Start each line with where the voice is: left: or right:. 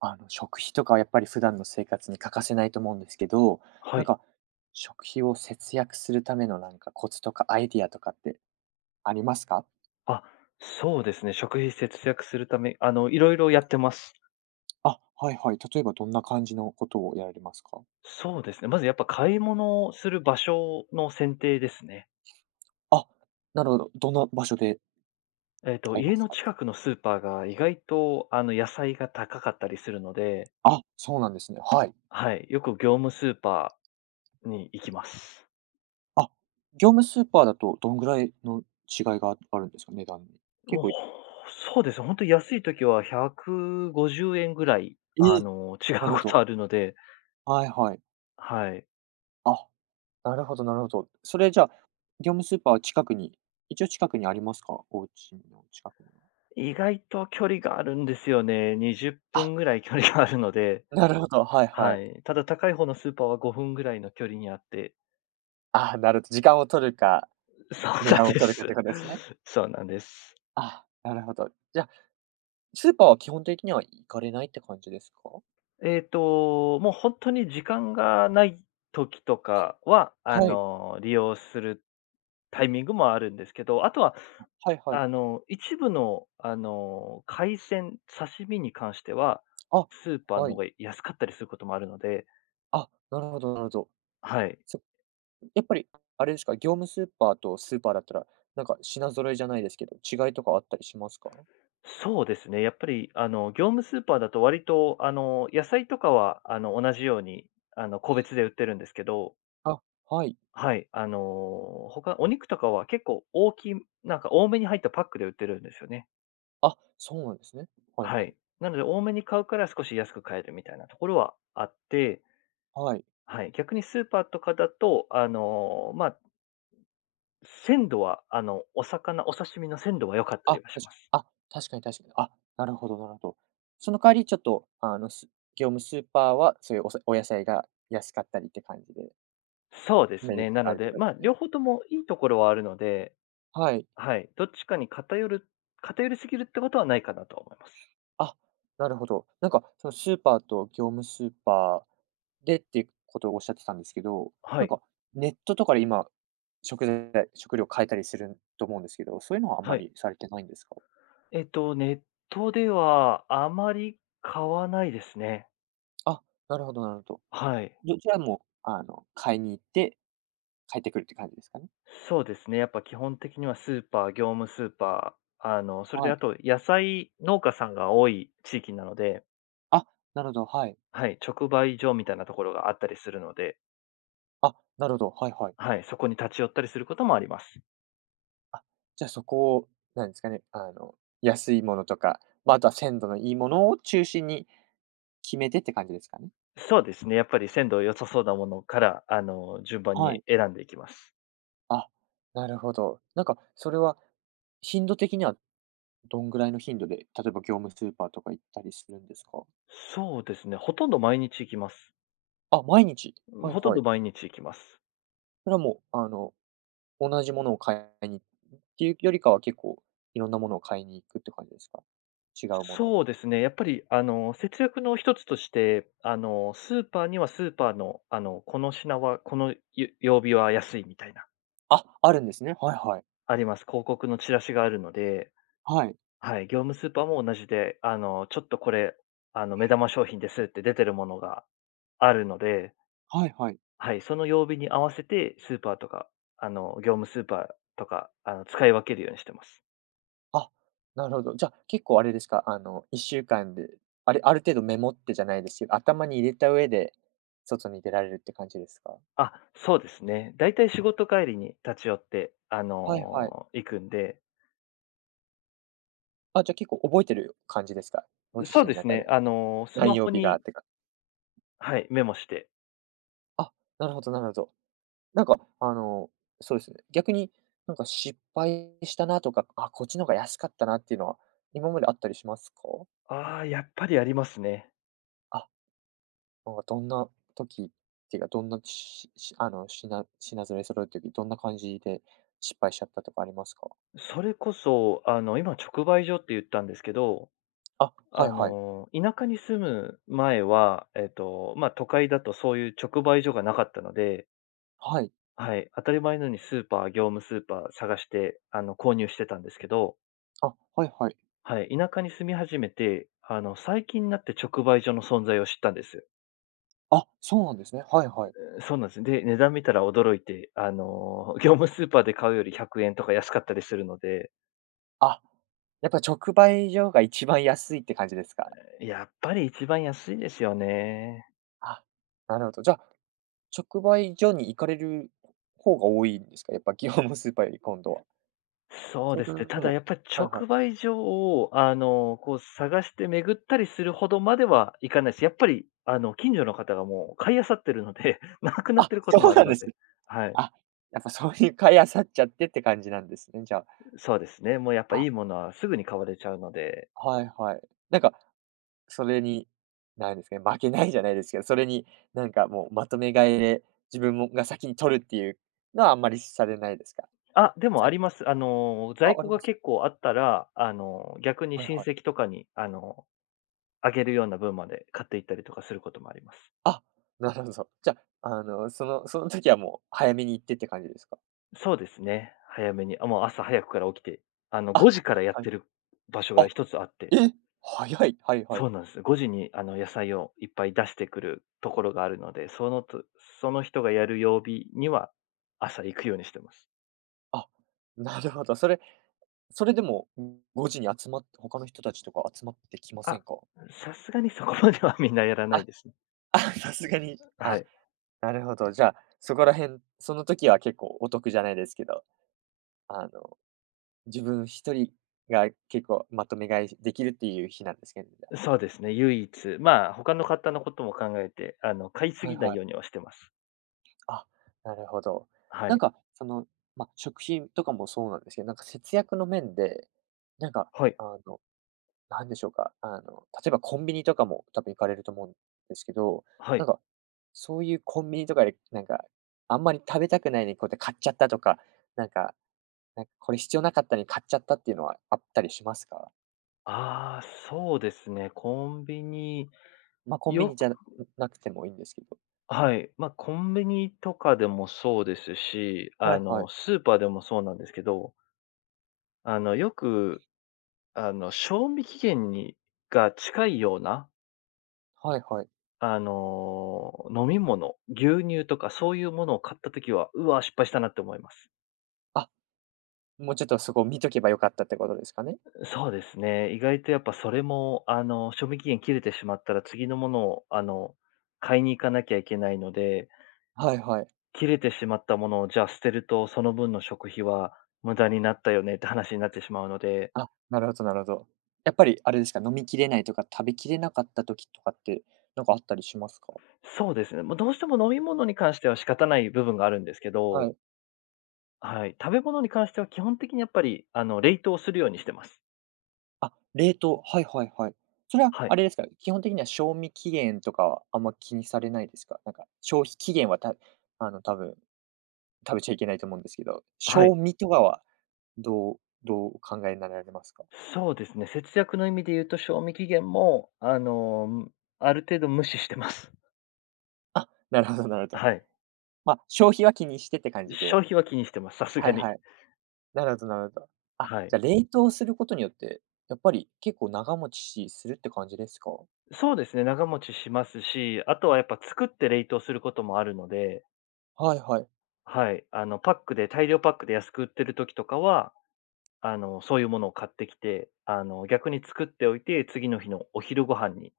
right: 食費とかはやっぱり普段の生活に欠かせないと思うんですけど、
left: は
right: なん
left: い。
right: か、食費を節約するためのコツとかアイディアとかってありますか？
left: あ、そうですね。食費節約するため、いろいろやってます。
right: あ、はいはい。例えばどんな感じのことをやられますか？
left: そうですね。まずやっぱ買い物をする場所の選定ですね。
right: あ、なるほど。どんな場所で買いま
left: 家
right: す
left: の
right: か？
left: 近くのスーパーが意外と、野菜が高かったりするので、
right: あ、そうなんですね。はい。
left: はい。よく業務スーパーに行きます。
right: あ、業務スーパーだとどんぐらいの違いがあるんですか？値段に。結
left: もう、
right: 構い
left: そうですね。本当ん安い時は150円ぐらい、
right: えー、
left: 違う
right: なるほ
left: こと
right: ど。
left: あるので、
right: はいはい。
left: はい。
right: あなるほどなるほど。それじゃあ、業務スーパーは近くに一応近くにありますか？お家の近くには。
left: 意外と距離があるんですよね。20
right: あ、
left: 分ぐらい距離があるので。
right: なるほど、はいは
left: は
right: い。
left: い。ただ高い方のスーパーは5分ぐらいの距離にあって、
right: ああ、なるほど、時間を取るか、
left: そう
right: 値
left: なん
right: 段を
left: で
right: 取るか
left: す。
right: ってことですね。
left: そうなんです。
right: あ、なるほど。じゃあ、スーパーは基本的には行かれないって感じですか？
left: もう本当に時間がない時とかは、
right: はい。
left: 利用するタイミングもあるんですけど、あとは、
right: はいはい。
left: 一部の、海鮮、刺身に関しては、
right: あ、
left: スーパー
right: は
left: の方
right: い。
left: が安かったりすることもあるので、
right: あ、なるほどなるほど。
left: はい。
right: そやっぱりあれですか、業務スーパーとスーパーだったら、品揃えじゃないですけど、違いとかあったりしますか？
left: そうですね。やっぱり、業務スーパーだと割と、野菜とかは、同じように、個別で売ってるんですけど、
right: あ、はい。
left: はい、他、お肉とかは結構大きい、なんか多めに入ったパックで売ってるんですよね。
right: あ、そうなんですね。はい
left: は
right: は
left: い。
right: い。
left: なので、多めに買うから少し安く買えるみたいなところはあって、
right: はい。
left: はい。逆にスーパーとかだと、まあ、鮮度は、お魚、お刺身の鮮度は良かった
right: あ、
left: りはし
right: 確
left: ます。
right: かあ、確かに確かに。あ、なるほどなるほど。その代わりちょっと、業務スーパーは、そういうおさお野菜が安かったりって感じで、
left: そうです
right: メリッ
left: ね。
right: ト
left: な
right: があ
left: の
right: るって
left: で、
right: こと
left: ま
right: で
left: あ、
right: すね。
left: 両方ともいいところはあるので、
right: はい。
left: はい、どっちかに偏りすぎるってことはないかなと思います。
right: あ、なるほど。そのスーパーと業務スーパーでっていうことをおっしゃってたんですけど、
left: は
right: なん
left: い、
right: か、ネットとかで今、食材食料買えたりすると思うんですけど、そういうのはあんま
left: はい。
right: りされてないんですか？
left: ネットではあまり買わないですね。
right: あ、なるほどなるほど。
left: はい。
right: どちらも、買いに行って帰ってくるって感じですかね？
left: そうですね。やっぱ基本的にはスーパー、業務スーパー、それ
right: は
left: であ
right: い。
left: と野菜農家さんが多い地域なので、
right: あ、なるほど、はい。
left: はい、直売所みたいなところがあったりするので、
right: あ、なるほど、はいはい。
left: はい、そこに立ち寄ったりすることもあります。
right: あ、じゃあそこを、なんですかね、安いものとか、まあ、あとは鮮度のいいものを中心に決めてって感じですかね？
left: そうですね。やっぱり鮮度良さそうなものから、順番
right: は
left: に
right: い。
left: 選んでいきます。
right: あ、なるほど。なんかそれは、頻度的にはどんぐらいの頻度で、例えば業務スーパーとか行ったりするんですか？
left: そうですね、ほとんど毎日行きます。
right: あ、毎日。はい
left: ほとん
right: は
left: ど
right: い。
left: 毎日行きます。
right: それはもう、同じものを買いにっていうよりかは結構いろんなものを買いに行くって感じですか？違うもの
left: そ
right: を。
left: うですね、やっぱり、節約の一つとして、スーパーにはスーパーの、この品は、このゆ曜日は安いみたいな、
right: あ、あるんですね。はいはい。
left: あります。広告のチラシがあるので、
right: はい。
left: はい、業務スーパーも同じで、ちょっとこれ、目玉商品ですって出てるものがあるので、
right: はいはい。
left: はい、その曜日に合わせてスーパーとか、業務スーパーとか、使い分けるようにしてます。
right: あ、なるほど。じゃ、結構あれですか、あの、1週間で、あれある程度メモってじゃないですけど、頭に入れた上で、外に出られるって感じですか？
left: あ、そうですね。だいたい仕事帰りに立ち寄って、
right: はいはい。
left: 行くんで、
right: あ、じゃ、結構覚えてる感じですか？ご自
left: そう
right: 身
left: で
right: の
left: す
right: 中
left: ね、
right: で。
left: ス
right: 何
left: マホ
right: 曜日が
left: に、
right: ってか。
left: はい、メモして。
right: あ、なるほどなるほど。なんか、あの、そうですね、逆に、なんか失敗したなとか、あ、こっちの方が安かったなっていうのは、今まであったりしますか？
left: ああ、やっぱりありますね。
right: あなんかどんな時っていうか、どんなししあの、品揃える時、どんな感じで失敗しちゃったとかありますか？
left: それこそ、今直売所って言ったんですけど、
right: あ、はいはい。
left: 田舎に住む前は、まあ、都会だとそういう直売所がなかったので、
right: はい。
left: はい、当たり前のようにスーパー業務スーパー探して、購入してたんですけど、
right: あ、はいはい。
left: はい、田舎に住み始めて、最近になって直売所の存在を知ったんです。
right: あ、そうなんですね。はいはい。
left: そうなんです。で、値段見たら驚いて、業務スーパーで買うより100円とか安かったりするので、
right: あ、やっぱ直売所が一番安いって感じですか？
left: やっぱり一番安いですよね。
right: あ、なるほど。じゃあ、直売所に行かれる方が多いんですか？やっぱ業務スーパーより今度は。
left: そう
right: そ
left: で
right: れと
left: すね。ただ
right: も
left: やっぱり
right: はいは
left: 直
right: い。
left: 売所を、こう探して巡ったりするほどまではいかないし、やっぱり、近所の方がもう買い漁ってるので、なくなっ
right: あ、
left: てることも
right: そ
left: あ
right: う
left: る
right: なん
left: の
right: です
left: で、
right: ね。
left: はい。
right: あ、やっぱそういう買い漁っちゃってって感じなんですね、じゃあ。
left: そうですね。もうやっぱい
right: あ
left: いものはすぐに買われちゃうので、
right: はいはい。なんか、それに、なんですかね、負けないじゃないですけど、それにもうまとめ買いで、自分もが先に取るっていうのはあんまりされないですか？
left: あ、でも
right: さ
left: あります。
right: あ、
left: 在
right: あ
left: 庫
right: り
left: が
right: ます。
left: 結構あったら、逆に
right: はい
left: 親
right: はい。
left: 戚とかに、あげるような分まで買っていったりとかすることもあります。
right: あ、なるほど。じゃあ、あの、その時はもう早めに行ってって感じですか？
left: そうですね。早めに、あ、もう朝早くから起きて、
right: あ、
left: 5時からやっ
right: はい。
left: てる場所が
right: あ、
left: 一つあって、
right: え、早い。はいは
left: そ
right: い。
left: うなんです。5時にあの野菜をいっぱい出してくるところがあるので、そのと、その人がやる曜日には朝行くようにしてます。
right: あ、なるほど。それでも、5時に集まって他の人たちとか集まってきません
left: あ、
right: か？
left: さすがにそこまではみんなやらない
right: あ、
left: ですね。
right: あ、さすがに、
left: は
right: あ
left: い。
right: なるほど、じゃあ、そこら辺、その時は結構お得じゃないですけど、あの、自分一人が結構まとめ買いできるっていう日なんですけど、じゃあ。
left: そうですね、唯一、まあ、他の方のことも考えて、買いす
right: はい
left: ぎない
right: はい。
left: ようにはしてます。
right: あ、なるほど。
left: は
right: なん
left: い。
right: か、その、まあ、食品とかもそうなんですけど、節約の面で、なんか、
left: はい。
right: あの、なんでしょうか、あの、例えばコンビニとかも多分行かれると思うんですけど、
left: は
right: な
left: い。
right: んか、そういうコンビニとかで、あんまり食べたくないのにこうやって買っちゃったとか、なんかなんかこれ必要なかったのに買っちゃったっていうのはあったりしますか？
left: ああ、そうですね。コンビニ、
right: まあ、コンビ
left: よ
right: ニじ
left: く、
right: ゃなくてもいいんですけど。
left: はい。まあ、コンビニとかでもそうですし、
right: はいはい。
left: スーパーでもそうなんですけど、よく、賞味期限が近いような、
right: はいはい。
left: 飲み物、牛乳とかそういうものを買ったときは、うわ、失敗したなって思います。
right: あ、もうちょっとそこ見とけばよかったってことですかね？
left: そうですね。意外とやっぱそれも、賞味期限切れてしまったら次のものを、買いに行かなきゃいけないので、
right: はいはい。
left: 切れてしまったものをじゃあ捨てると、その分の食費は無駄になったよねって話になってしまうので、
right: あ、なるほどなるほど。やっぱりあれですか、飲みきれないとか、食べきれなかった時とかって、なんかあったりしますか？
left: そうですね。もうどうしても飲み物に関しては仕方ない部分があるんですけ
right: は
left: ど、
right: い。
left: はい。食べ物に関しては基本的にやっぱり、冷凍するようにしてます。
right: あ、冷凍、はいはいはい。それは
left: はい。
right: あれですか、基本的には賞味期限とかはあんま気にされないですか？なんか消費期限はた多分食べちゃいけないと思うんですけど、
left: はい。
right: 賞味とかはどうどうお考えになられますか？
left: そうですね。節約の意味で言うと、賞味期限も、ある程度無視してます。
right: あ、なるほどなるほど。
left: はい。
right: まあ、消費は気にしてって感じで。
left: 消費は気にしてます、さす
right: は
left: が
right: いは
left: に。
right: い。なるほどなるほど。あ、
left: はい。
right: じゃ、冷凍することによって、やっぱり結構長持ちするって感じですか？
left: そうですね、長持ちしますし、あとはやっぱ作って冷凍することもあるので、
right: はいはい。
left: はい、パックで、大量パックで安く売ってる時とかは、そういうものを買ってきて、逆に作っておいて、次の日のお昼ご飯に、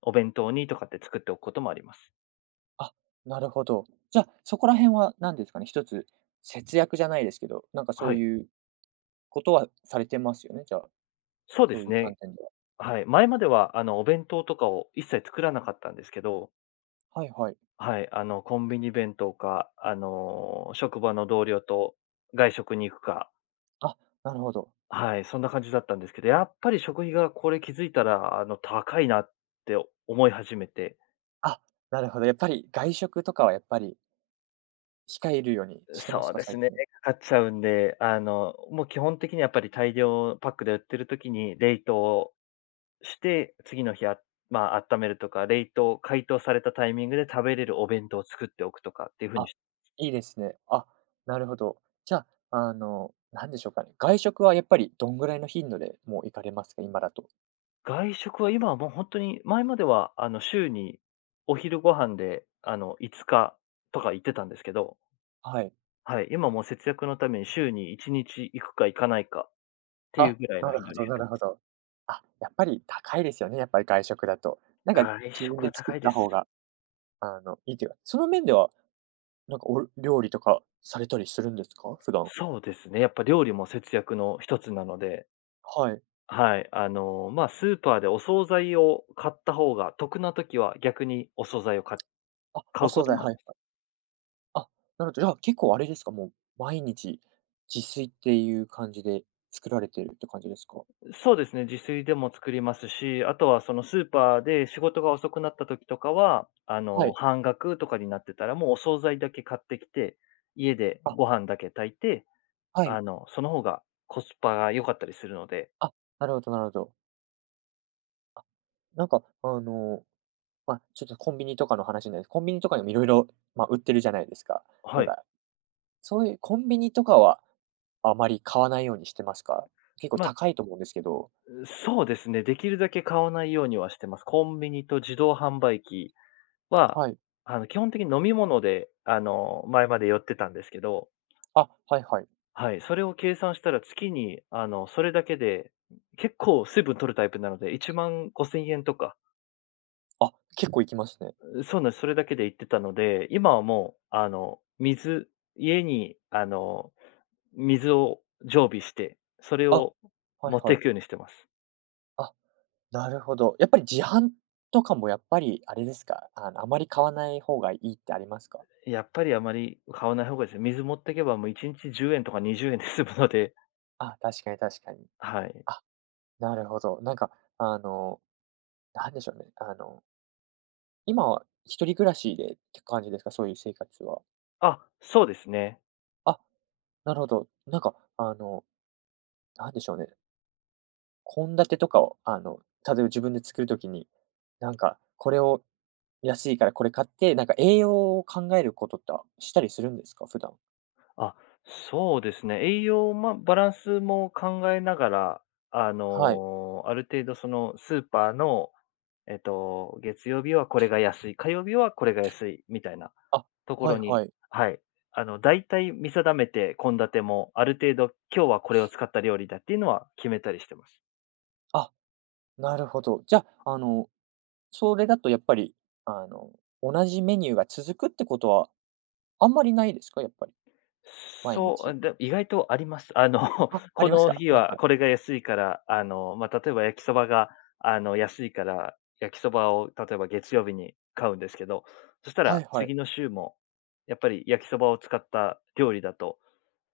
left: お弁当にとかって作っておくこともあります。
right: あ、なるほど。じゃあ、そこら辺は何ですかね、一つ節約じゃないですけど、なんかそ
left: は
right: う
left: い。
right: いうことはされてますよね、じゃあ、
left: そうで
right: そう
left: す
right: いう
left: ね。
right: 観点では。
left: はい。前までは、お弁当とかを一切作らなかったんですけど、
right: はいはい。
left: はい。コンビニ弁当か、職場の同僚と外食に行くか、
right: あ、なるほど。
left: はい、そんな感じだったんですけど、やっぱり食費がこれ気づいたら、高いなって思い始めて、
right: あ、なるほど。やっぱり外食とかはやっぱり控えるようにしてま
left: そ
right: す
left: う
right: か？
left: です
right: 最
left: ね、
right: 近。
left: かかっちゃうんで、もう基本的にやっぱり大量パックで売ってる時に冷凍して、次の日、まあ、温めるとか、冷凍解凍されたタイミングで食べれるお弁当を作っておくとかっていう風に
right: あ、
left: し。
right: いいですね。あ、なるほど。じゃあ、あの、なんでしょうかね。外食はやっぱりどんぐらいの頻度でもう行かれますか？今だと。
left: 外食は今はもう本当に、前までは、週にお昼ご飯で、5日とか行ってたんですけど、
right: はい。
left: はい、今もう節約のために週に1日行くか行かないかっていう
right: あ、
left: ぐらい
right: な
left: の
right: る
left: 頻度
right: ほ
left: でし
right: どなるほど。あ、やっぱり高いですよね、やっぱり外食だと。なんか
left: た。外
right: 自分
left: 食
right: で
left: は
right: 作っ
left: 高いで
right: た
left: す。
right: 方が、いいというか、その面では、なんかお料理とかされたりするんですか？普段。
left: そうですね、やっぱ料理も節約の一つなので、
right: はい。
left: はい、まあ、スーパーでお惣菜を買った方が得な時は逆にお惣菜を
right: あ、
left: 買
right: お
left: うこ
right: 惣
left: と
right: 菜、
left: も
right: は
left: あ
right: い
left: り
right: はい。
left: ます。
right: あ、なるほど。じゃあ、結構あれですか、もう毎日自炊っていう感じで作られてるって感じですか？
left: そうですね、自炊でも作りますし、あとはそのスーパーで仕事が遅くなった時とかは、
right: はい。
left: 半額とかになってたらもうお惣菜だけ買ってきて、家で
right: あ、
left: ご飯だけ炊いて、
right: はい。
left: その方がコスパが良かったりするので。
right: あ、なるほどなるほど。あ、なんか、あの、まあ、ちょっとコンビニとかの話になるんです。コンビニとかにもいろいろまあ、売ってるじゃないですか。
left: は
right: なん
left: い。
right: か、そういうコンビニとかは、あまり買わないようにしてますか？結構
left: まあ、
right: 高いと思うんですけど。
left: そうですね、できるだけ買わないようにはしてます。コンビニと自動販売機は、
right: はい。
left: 基本的に飲み物で、前まで寄ってたんですけど、
right: あ、はいはい。
left: はい、それを計算したら月に、それだけで、結構水分取るタイプなので、1万5千円とか、
right: あ、結構行きますね。
left: そうなんです、それだけで行ってたので、今はもう、水、家に、水を常備して、それ
right: あ、
left: を
right: はい
left: 持って
right: は
left: い
right: い。
left: くようにしてます。
right: あ、なるほど。やっぱり自販とかもやっぱりあれですか、あまり買わない方がいいってありますか？
left: やっぱりあまり買わない方がいいですね。水持っていけばもう1日10円とか20円で済むので、
right: あ、確かに確かに。
left: はい。
right: あ、なるほど。あの、なんでしょうね、あの今は一人暮らしでって感じですか？そういう生活は。
left: あ、そうですね。
right: あ、なるほど。なんでしょうね、献立とかを、例えば自分で作るときに、これを安いからこれ買って、なんか栄養を考えることってしたりするんですか？普段。
left: あ、そうですね。栄養、ま、バランスも考えながら、
right: はい。
left: ある程度そのスーパーの、月曜日はこれが安い、火曜日はこれが安いみたいな
right: あ、
left: とこ
right: は
left: ろ
right: い
left: に、
right: はい。
left: はい。大体見定めて献立も、ある程度今日はこれを使った料理だっていうのは決めたりしてます。
right: あ、なるほど。じゃあ、それだとやっぱり、あの、同じメニューが続くってことはあんまりないですか？やっぱり、毎
left: そ
right: 日。
left: う、で、意外とあります。
right: あ、あ
left: こ
right: ります
left: の
right: か？
left: 日
right: はい
left: は
right: は
left: これ
right: い。
left: が安いから、まあ、例えば焼きそばが、安いから、焼きそばを例えば月曜日に買うんですけど、そした
right: は
left: ら
right: いはい。
left: 次の週も、やっぱり焼きそばを使った料理だと、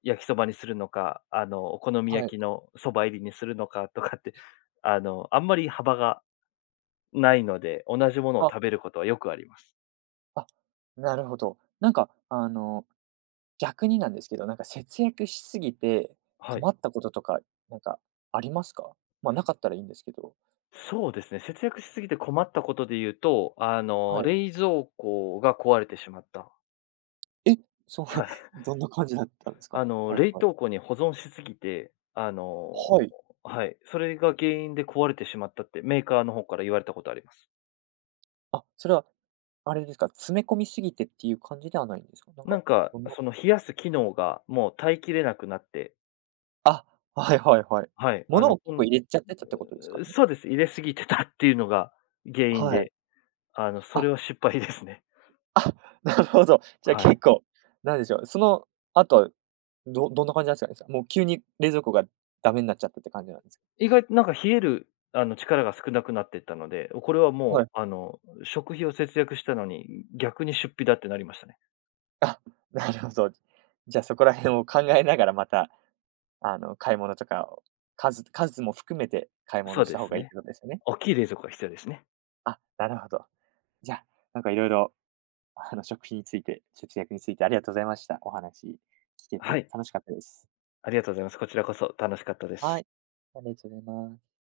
left: 焼きそばにするのか、お好み
right: はい。
left: 焼きのそば入りにするのかとかって、あんまり幅がないので、同じものを
right: あ
left: 食べることはよくあります。
right: あ、なるほど。逆になんですけど、なんか節約しすぎて
left: はい。
right: 困ったこととか、なんかありますか？まあ、なかったらいいんですけど。
left: そうですね、節約しすぎて困ったことで言うと、
right: はい。
left: 冷蔵庫が壊れてしまった。
right: え、そう、
left: はい。
right: どんな感じだったんですか？はい
left: 冷
right: はい。
left: 凍庫に保存しすぎて、
right: はい。
left: はい、それが原因で壊れてしまったってメーカーの方から言われたことあります。
right: あ、それは、あれですか、詰め込みすぎてっていう感じではないんですか？なん
left: な
right: か、
left: んか、
right: もの
left: その冷やす機能がもう耐えきれなくなって、
right: あ、はいはいはい。
left: はい、
right: 物を
left: こ
right: 結
left: ん
right: 構入れちゃってたってことですか
left: うー
right: ね？
left: そうです、入れすぎてたっていうのが原因
right: はい。
left: で、そ
right: あ
left: れは失敗ですね。
right: あ、なるほど。じゃあ
left: はい。
right: 結構、なんでしょう、その後、どんな感じなんですかね？さもう急に冷蔵庫がダメになっちゃったって感じなんですか
left: 意外となんか冷える、力が少なくなってったので、これは
right: は
left: もう、
right: い。
left: 食費を節約したのに、逆に出費だってなりましたね。
right: あ、なるほど。じゃあそこら辺を考えながらまた、買い物とかを、数も含めて買い
left: そ
right: 物
left: う
right: した
left: で
right: 方
left: す
right: がいいっ
left: ね。
right: てことですよね。
left: 大きい冷蔵庫が必要ですね。
right: あ、なるほど。じゃあ、なんかいろいろ食費について、節約についてありがとうございました。お話聞け
left: は
right: て
left: い、
right: 楽しかったです。
left: ありがとうございます。こちらこそ楽しかったで
right: は
left: す。
right: い、ありがとうございます。